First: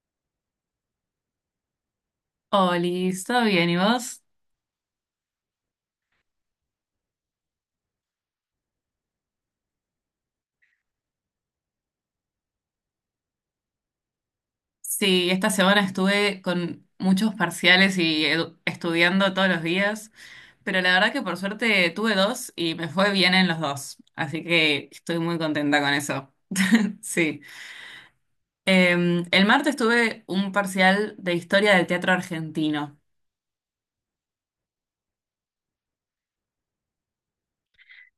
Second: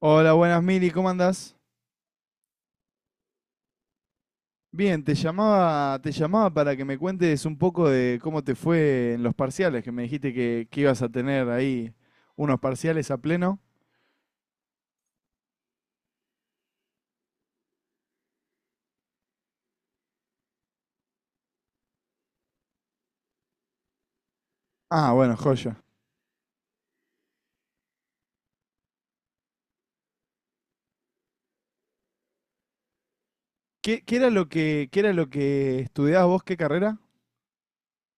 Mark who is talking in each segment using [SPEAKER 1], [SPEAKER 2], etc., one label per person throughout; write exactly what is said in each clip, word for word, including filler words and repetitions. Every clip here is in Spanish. [SPEAKER 1] Hola, buenas Mili, ¿cómo andás?
[SPEAKER 2] Oli, ¿todo bien? ¿Y vos?
[SPEAKER 1] Bien, te llamaba, te llamaba para que me cuentes un poco de cómo te fue en los parciales, que me dijiste que, que ibas a tener ahí unos parciales a pleno.
[SPEAKER 2] Sí, esta semana estuve con muchos parciales y edu- estudiando todos los días, pero la verdad que por suerte tuve dos y me fue bien en los dos, así que
[SPEAKER 1] Ah,
[SPEAKER 2] estoy
[SPEAKER 1] bueno,
[SPEAKER 2] muy contenta
[SPEAKER 1] joya.
[SPEAKER 2] con eso. Sí. Eh, el martes tuve un parcial de historia del teatro argentino.
[SPEAKER 1] ¿Qué, qué era lo que, qué era lo que estudiabas vos? ¿Qué carrera?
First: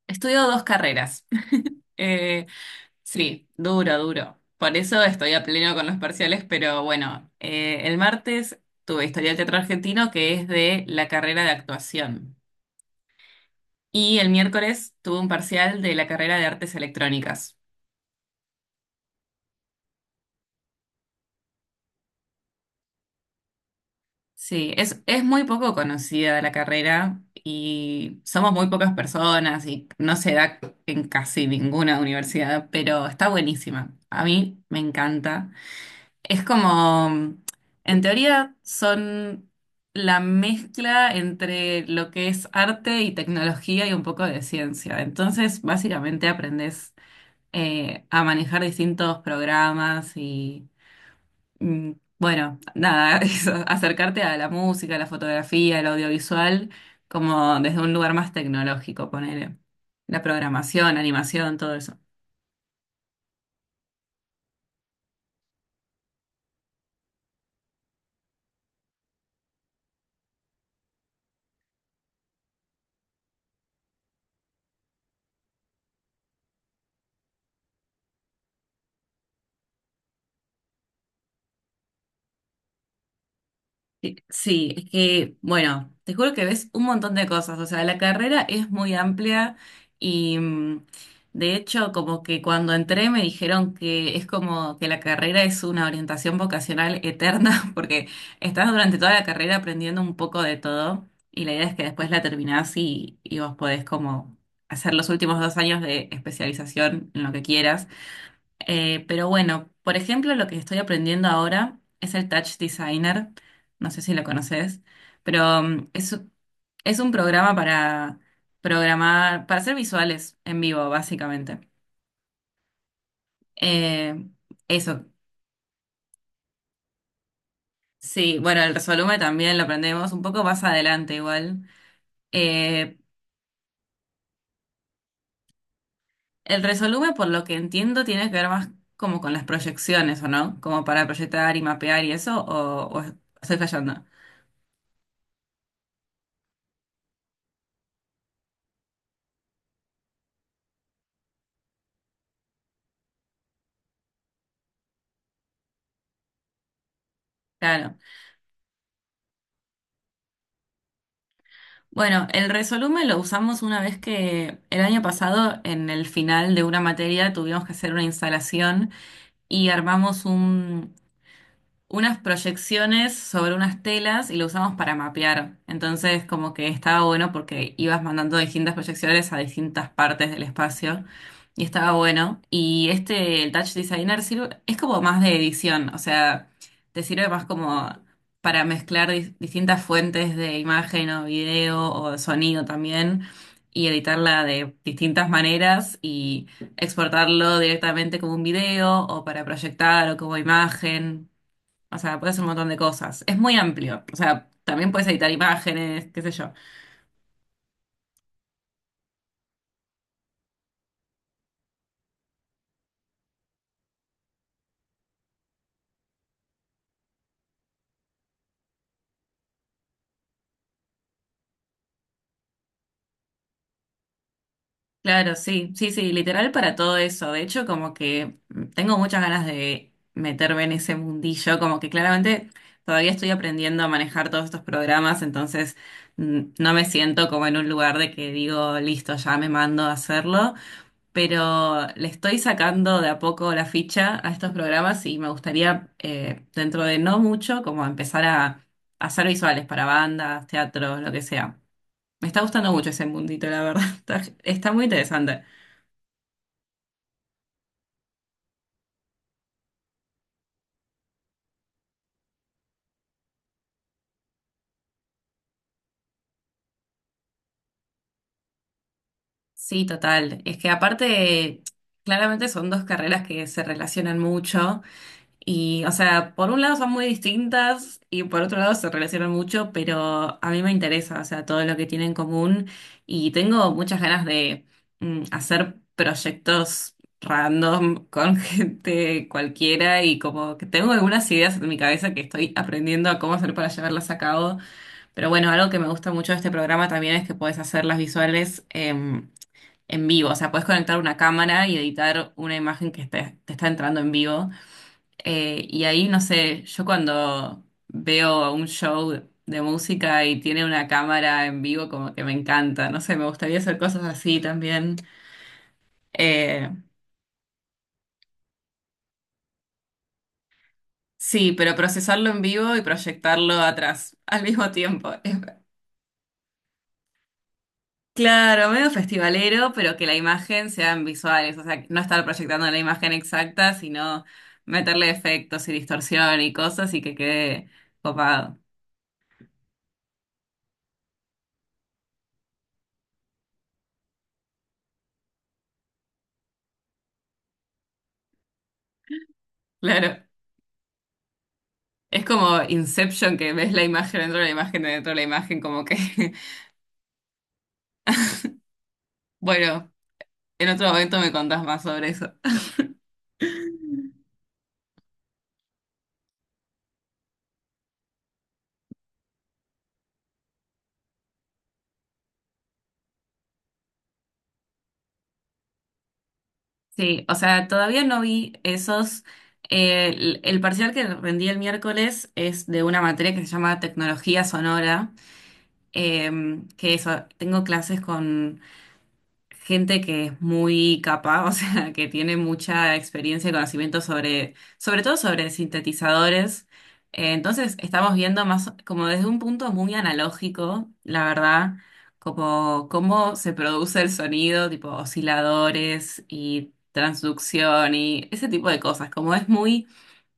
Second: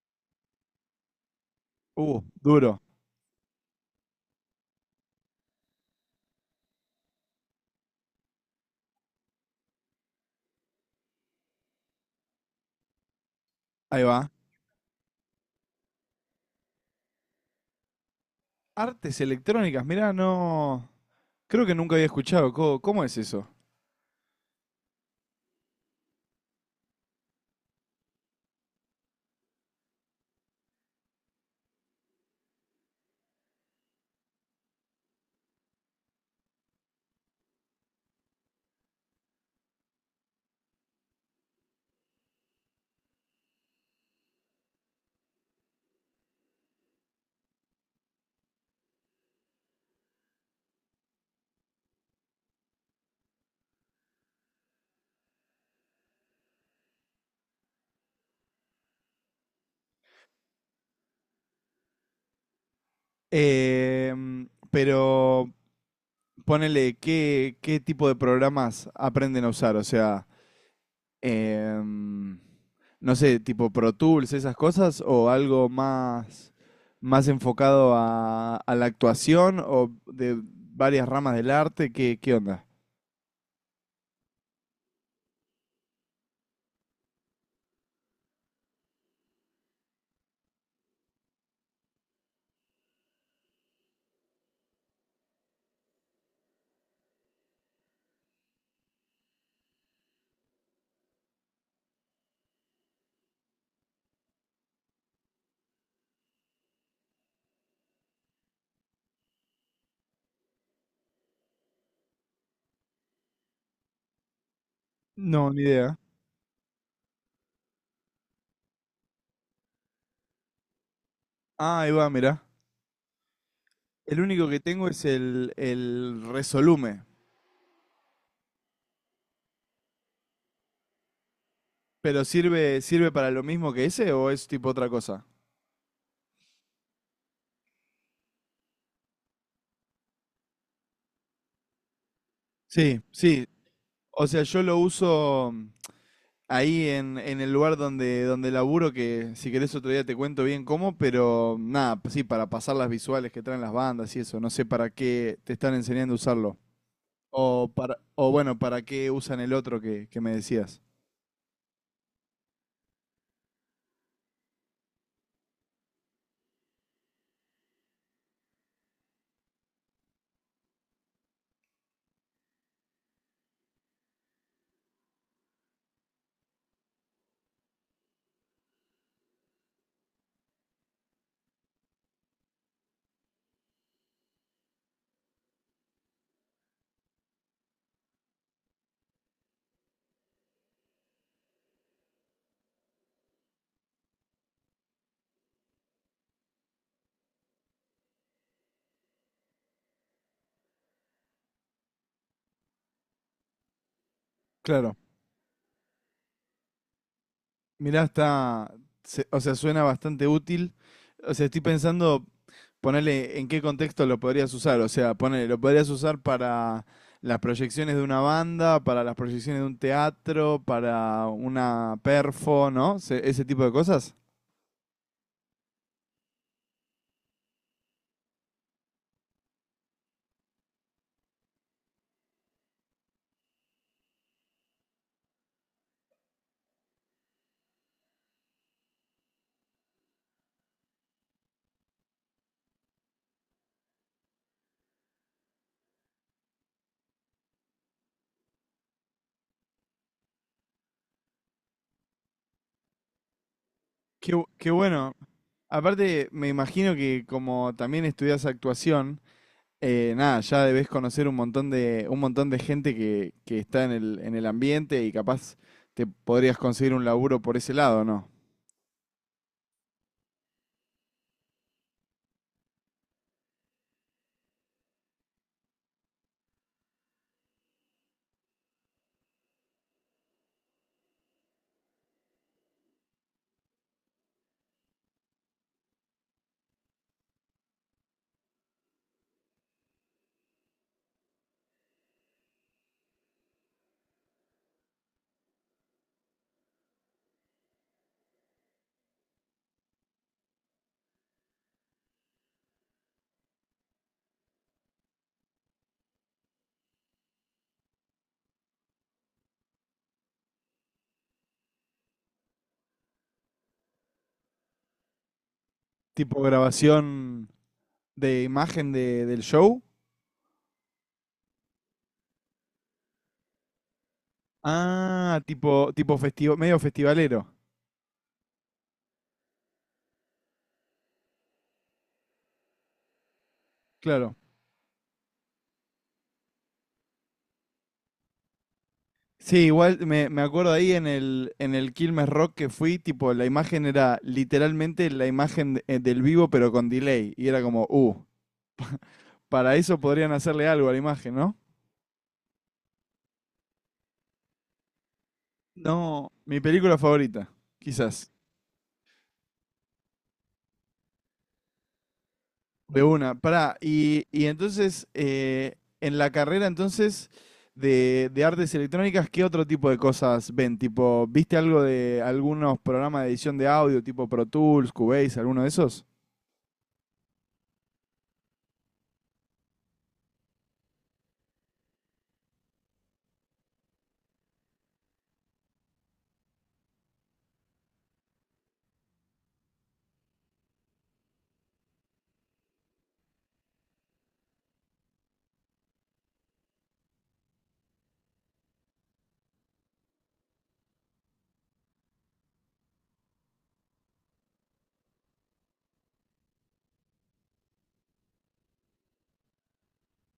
[SPEAKER 2] Estudio dos carreras.
[SPEAKER 1] Uh,
[SPEAKER 2] Eh,
[SPEAKER 1] duro.
[SPEAKER 2] Sí, duro, duro. Por eso estoy a pleno con los parciales, pero bueno, eh, el martes tuve Historia del Teatro Argentino, que es de la carrera de actuación.
[SPEAKER 1] Ahí
[SPEAKER 2] Y
[SPEAKER 1] va.
[SPEAKER 2] el miércoles tuve un parcial de la carrera de Artes Electrónicas.
[SPEAKER 1] Artes electrónicas, mirá, no. Creo que nunca había escuchado. ¿Cómo, cómo es eso?
[SPEAKER 2] Sí, es, es muy poco conocida la carrera y somos muy pocas personas y no se da en casi ninguna universidad, pero está buenísima. A mí me encanta. Es como, en teoría, son la mezcla entre lo que es arte y tecnología y un poco de ciencia. Entonces, básicamente aprendes eh, a manejar distintos programas y, mm, bueno, nada, eso, acercarte a la música, a la fotografía, el audiovisual, como desde un lugar más tecnológico, poner la programación, animación, todo eso.
[SPEAKER 1] Em, pero ponele, ¿qué, qué tipo de programas aprenden a usar? O sea. em, no sé, tipo Pro Tools, esas cosas, o algo más, más enfocado a, a la actuación o de varias ramas del arte? ¿Qué, qué onda?
[SPEAKER 2] Sí, sí, es que, bueno, te juro que ves un montón de cosas, o sea, la carrera es muy amplia y mm, de hecho como que cuando entré me dijeron que es como que la carrera es una orientación vocacional eterna porque estás durante toda la carrera aprendiendo un poco de todo y la idea es que después la terminás y, y vos podés como hacer los últimos dos años de especialización en lo que quieras. Eh, pero bueno, por ejemplo, lo que estoy aprendiendo ahora es el Touch Designer. No sé si lo conoces,
[SPEAKER 1] No, ni
[SPEAKER 2] pero mm,
[SPEAKER 1] idea.
[SPEAKER 2] es, es un programa para programar, para hacer visuales en vivo, básicamente.
[SPEAKER 1] Ah, ahí va, mirá.
[SPEAKER 2] Eh,
[SPEAKER 1] El único que tengo es
[SPEAKER 2] eso.
[SPEAKER 1] el, el Resolume.
[SPEAKER 2] Sí, bueno, el Resolume también lo aprendemos un poco más adelante igual.
[SPEAKER 1] ¿Pero sirve,
[SPEAKER 2] Eh,
[SPEAKER 1] sirve para lo mismo que ese o es tipo otra cosa?
[SPEAKER 2] el Resolume, por lo que entiendo, tiene que ver más como con las proyecciones, ¿o no? Como para proyectar y mapear y eso, o,
[SPEAKER 1] Sí,
[SPEAKER 2] o
[SPEAKER 1] sí.
[SPEAKER 2] estoy fallando.
[SPEAKER 1] O sea, yo lo uso ahí en, en el lugar donde, donde laburo, que si querés otro día te cuento bien cómo, pero nada, sí, para pasar las visuales que traen las bandas y eso. No sé para qué te están enseñando a usarlo. O, para,
[SPEAKER 2] Claro.
[SPEAKER 1] o bueno, para qué usan el otro que, que me decías.
[SPEAKER 2] Bueno, el resolumen lo usamos una vez que el año pasado en el final de una materia tuvimos que hacer una instalación y armamos un, unas proyecciones sobre unas telas y lo usamos para mapear. Entonces, como que estaba bueno porque ibas mandando distintas proyecciones a distintas partes del espacio y estaba bueno. Y este, el Touch Designer sirve, es como más de edición, o sea, te sirve más como para mezclar dis- distintas fuentes de imagen o video o sonido también, y editarla de distintas maneras y exportarlo directamente como un video o para proyectar o como imagen. O sea, puedes hacer un montón de cosas. Es muy amplio. O sea, también
[SPEAKER 1] Claro,
[SPEAKER 2] puedes editar imágenes, qué sé yo.
[SPEAKER 1] mirá, está, se- o sea, suena bastante útil. O sea, estoy pensando. Ponele en qué contexto lo podrías usar. O sea, ponele, lo podrías usar para las proyecciones de una banda, para las proyecciones de un teatro, para una perfo, ¿no? Se- ese tipo de cosas.
[SPEAKER 2] Claro, sí, sí, sí, literal para todo eso. De hecho, como que tengo muchas ganas de meterme en ese mundillo, como que claramente todavía estoy aprendiendo a manejar todos estos programas, entonces mm, no me siento como en un lugar de que digo, listo, ya me mando a hacerlo. Pero le estoy sacando de a poco la ficha a estos programas y me gustaría, eh, dentro de no mucho, como empezar a, a hacer visuales para bandas, teatros, lo que sea. Me está gustando mucho ese mundito, la verdad. Está,
[SPEAKER 1] Qué, bu- qué
[SPEAKER 2] está muy
[SPEAKER 1] bueno.
[SPEAKER 2] interesante.
[SPEAKER 1] Aparte, me imagino que como también estudias actuación, eh, nada, ya debes conocer un montón de, un montón de gente que, que está en el, en el ambiente y capaz te podrías conseguir un laburo por ese lado, ¿no?
[SPEAKER 2] Sí, total. Es que aparte, claramente son dos carreras que se relacionan mucho. Y, o sea, por un lado son muy distintas y por otro lado se relacionan mucho, pero a mí me interesa, o sea, todo lo que tienen en común, y tengo muchas ganas de mm, hacer proyectos random con gente cualquiera, y como que tengo algunas ideas en mi cabeza que estoy aprendiendo a cómo hacer para llevarlas a cabo, pero bueno, algo que me gusta mucho de este programa también es que puedes hacer las visuales em, en vivo, o sea, puedes conectar una cámara y editar una imagen que esté- te está entrando en vivo. Eh, y ahí, no sé, yo cuando veo un show de música y tiene una cámara en vivo, como que me encanta, no sé, me gustaría hacer cosas así también.
[SPEAKER 1] Tipo
[SPEAKER 2] Eh,
[SPEAKER 1] grabación de imagen de, del show.
[SPEAKER 2] sí, pero procesarlo en vivo y proyectarlo atrás al mismo tiempo. Es-
[SPEAKER 1] Ah, tipo, tipo festivo, medio festivalero,
[SPEAKER 2] Claro, medio festivalero, pero que la imagen sean visuales, o sea, no estar proyectando la imagen exacta, sino
[SPEAKER 1] claro.
[SPEAKER 2] meterle efectos y distorsión y cosas y que quede copado.
[SPEAKER 1] Sí, igual me, me acuerdo ahí en el, en el Quilmes Rock que fui, tipo, la imagen era literalmente la imagen de- eh, del vivo, pero con delay. Y era como, uh, para eso
[SPEAKER 2] Claro.
[SPEAKER 1] podrían hacerle algo a la imagen, ¿no?
[SPEAKER 2] Es como Inception, que ves la imagen dentro de la imagen dentro de la imagen, como que,
[SPEAKER 1] No, mi película favorita, quizás.
[SPEAKER 2] bueno, en otro momento me contás más sobre eso.
[SPEAKER 1] De una, pará. Y, y entonces, eh, en la carrera entonces de, de artes electrónicas, ¿qué otro tipo de cosas ven? Tipo, ¿viste algo de algunos programas de edición de audio, tipo Pro Tools, Cubase, alguno de esos?
[SPEAKER 2] Sí, o sea, todavía no vi esos. eh, el, el parcial que rendí el miércoles es de una materia que se llama Tecnología Sonora, em, que eso, tengo clases con gente que es muy capaz, o sea, que tiene mucha experiencia y conocimiento sobre, sobre todo sobre sintetizadores. Eh, entonces, estamos viendo más como desde un punto muy analógico, la verdad, como cómo se produce el sonido, tipo osciladores y transducción y ese tipo de cosas, como es muy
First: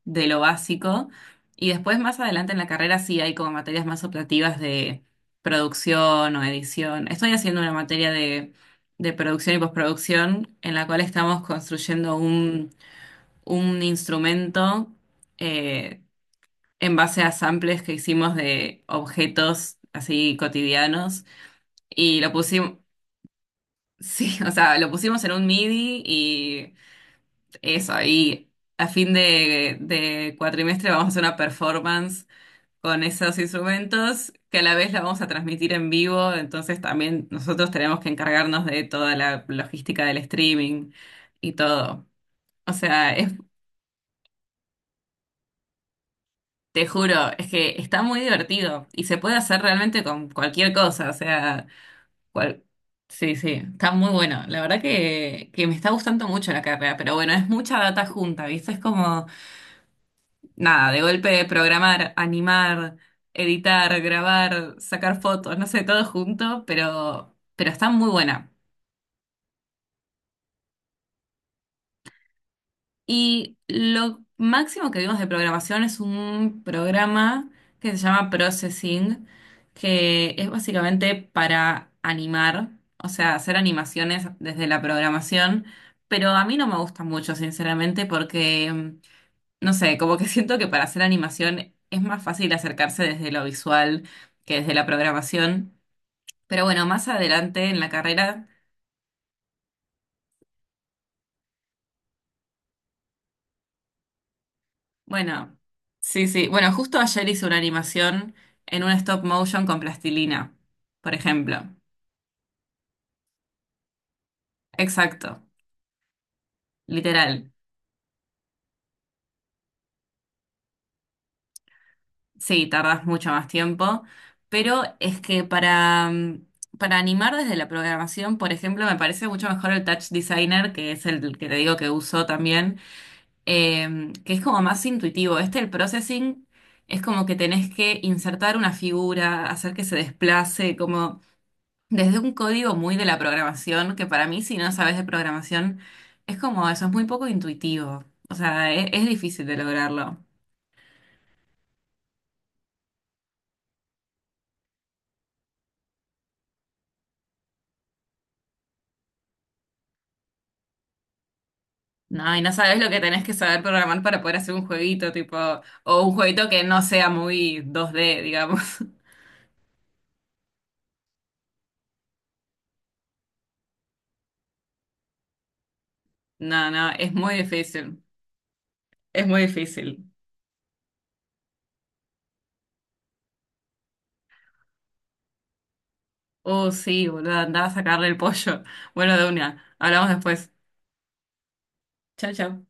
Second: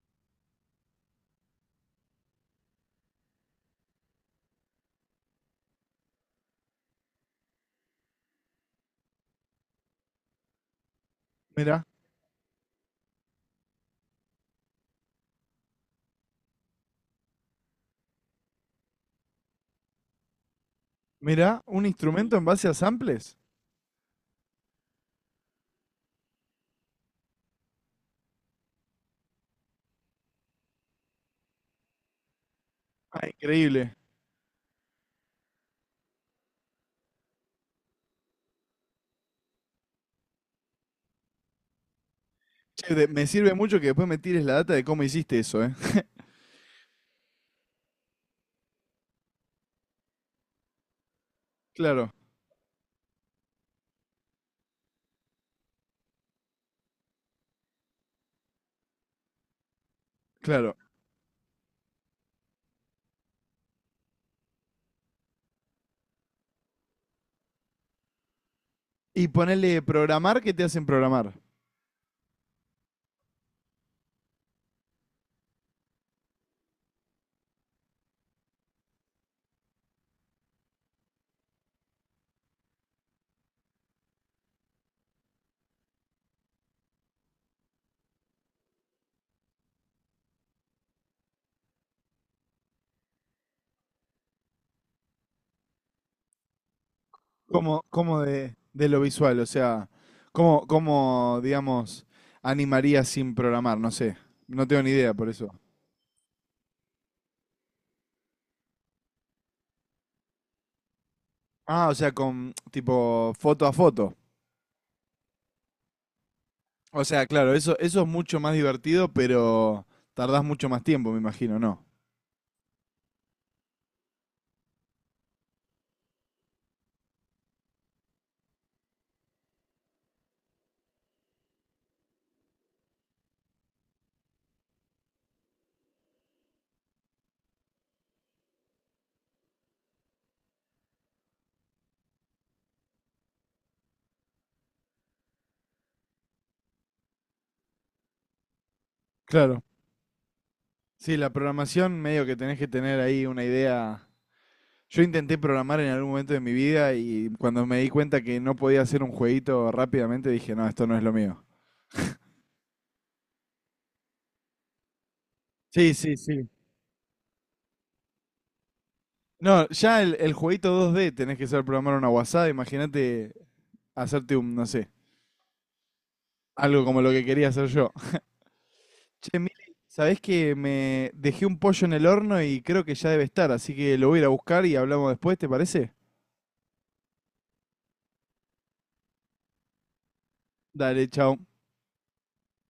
[SPEAKER 2] de lo básico. Y después, más adelante en la carrera, sí hay como materias más optativas de producción o edición. Estoy haciendo una materia de, de producción y postproducción en la cual estamos
[SPEAKER 1] Mirá,
[SPEAKER 2] construyendo un, un instrumento eh, en base a samples que hicimos de objetos así cotidianos.
[SPEAKER 1] mirá, un
[SPEAKER 2] Y lo
[SPEAKER 1] instrumento en base a
[SPEAKER 2] pusimos,
[SPEAKER 1] samples.
[SPEAKER 2] sí, o sea, lo pusimos en un MIDI y eso, y a fin de, de cuatrimestre vamos a hacer una performance con
[SPEAKER 1] Ah,
[SPEAKER 2] esos
[SPEAKER 1] increíble.
[SPEAKER 2] instrumentos que a la vez la vamos a transmitir en vivo, entonces también nosotros tenemos que encargarnos de toda la logística del streaming y todo. O
[SPEAKER 1] Che, de-
[SPEAKER 2] sea,
[SPEAKER 1] me
[SPEAKER 2] es,
[SPEAKER 1] sirve mucho que después me tires la data de cómo hiciste eso, ¿eh?
[SPEAKER 2] te juro, es que está muy divertido y se puede hacer realmente con cualquier cosa, o sea,
[SPEAKER 1] Claro,
[SPEAKER 2] cual- sí, sí, está muy bueno. La verdad que, que me está gustando mucho la carrera, pero bueno, es mucha data junta, ¿viste? Es como...
[SPEAKER 1] claro.
[SPEAKER 2] Nada, de golpe programar, animar, editar, grabar, sacar fotos, no sé, todo junto, pero, pero está muy buena.
[SPEAKER 1] Y ponele programar, ¿qué te hacen programar?
[SPEAKER 2] Y lo máximo que vimos de programación es un programa que se llama Processing, que es básicamente para animar, o sea, hacer animaciones desde la programación, pero a mí no me gusta mucho, sinceramente, porque... No sé, como que siento que para hacer animación es más fácil acercarse desde lo visual que desde la programación. Pero bueno, más adelante en
[SPEAKER 1] ¿Cómo,
[SPEAKER 2] la
[SPEAKER 1] cómo
[SPEAKER 2] carrera,
[SPEAKER 1] de, de lo visual? O sea, ¿cómo, cómo, digamos, animaría sin programar? No sé. No tengo ni idea por eso.
[SPEAKER 2] bueno, sí, sí. Bueno, justo ayer hice una animación en un stop motion con plastilina, por ejemplo.
[SPEAKER 1] Ah, o sea, con tipo foto a foto.
[SPEAKER 2] Exacto,
[SPEAKER 1] O sea,
[SPEAKER 2] literal.
[SPEAKER 1] claro, eso, eso es mucho más divertido, pero tardás mucho más tiempo, me imagino, ¿no?
[SPEAKER 2] Sí, tardas mucho más tiempo, pero es que para, mm, para animar desde la programación, por ejemplo, me parece mucho mejor el Touch Designer, que es el que te digo que uso también, eh, que es como más intuitivo. Este, el processing, es como que tenés que insertar una figura, hacer que se desplace, como desde un código muy de la programación, que para mí, si no sabes de programación, es como eso, es, muy poco intuitivo. O sea, e- es, difícil de
[SPEAKER 1] Claro.
[SPEAKER 2] lograrlo.
[SPEAKER 1] Sí, la programación medio que tenés que tener ahí una idea. Yo intenté programar en algún momento de mi vida y cuando me di cuenta que no podía hacer un jueguito rápidamente dije, no, esto no es lo mío.
[SPEAKER 2] No, y no sabes lo que tenés que saber programar para poder hacer un jueguito, tipo,
[SPEAKER 1] Sí,
[SPEAKER 2] o un
[SPEAKER 1] sí, sí.
[SPEAKER 2] jueguito que no sea muy dos D, digamos.
[SPEAKER 1] No, ya el, el jueguito dos D tenés que saber programar una guasada. Imagínate hacerte un, no sé,
[SPEAKER 2] No,
[SPEAKER 1] algo
[SPEAKER 2] no,
[SPEAKER 1] como lo
[SPEAKER 2] es
[SPEAKER 1] que
[SPEAKER 2] muy
[SPEAKER 1] quería hacer yo.
[SPEAKER 2] difícil. Es
[SPEAKER 1] Che,
[SPEAKER 2] muy
[SPEAKER 1] Mili,
[SPEAKER 2] difícil.
[SPEAKER 1] ¿sabés que me dejé un pollo en el horno y creo que ya debe estar? Así que lo voy a ir a buscar y hablamos después, ¿te parece?
[SPEAKER 2] Oh, sí, boludo, andaba a sacarle el pollo. Bueno, de una. Hablamos después.
[SPEAKER 1] Dale, chao.
[SPEAKER 2] Chao, chao.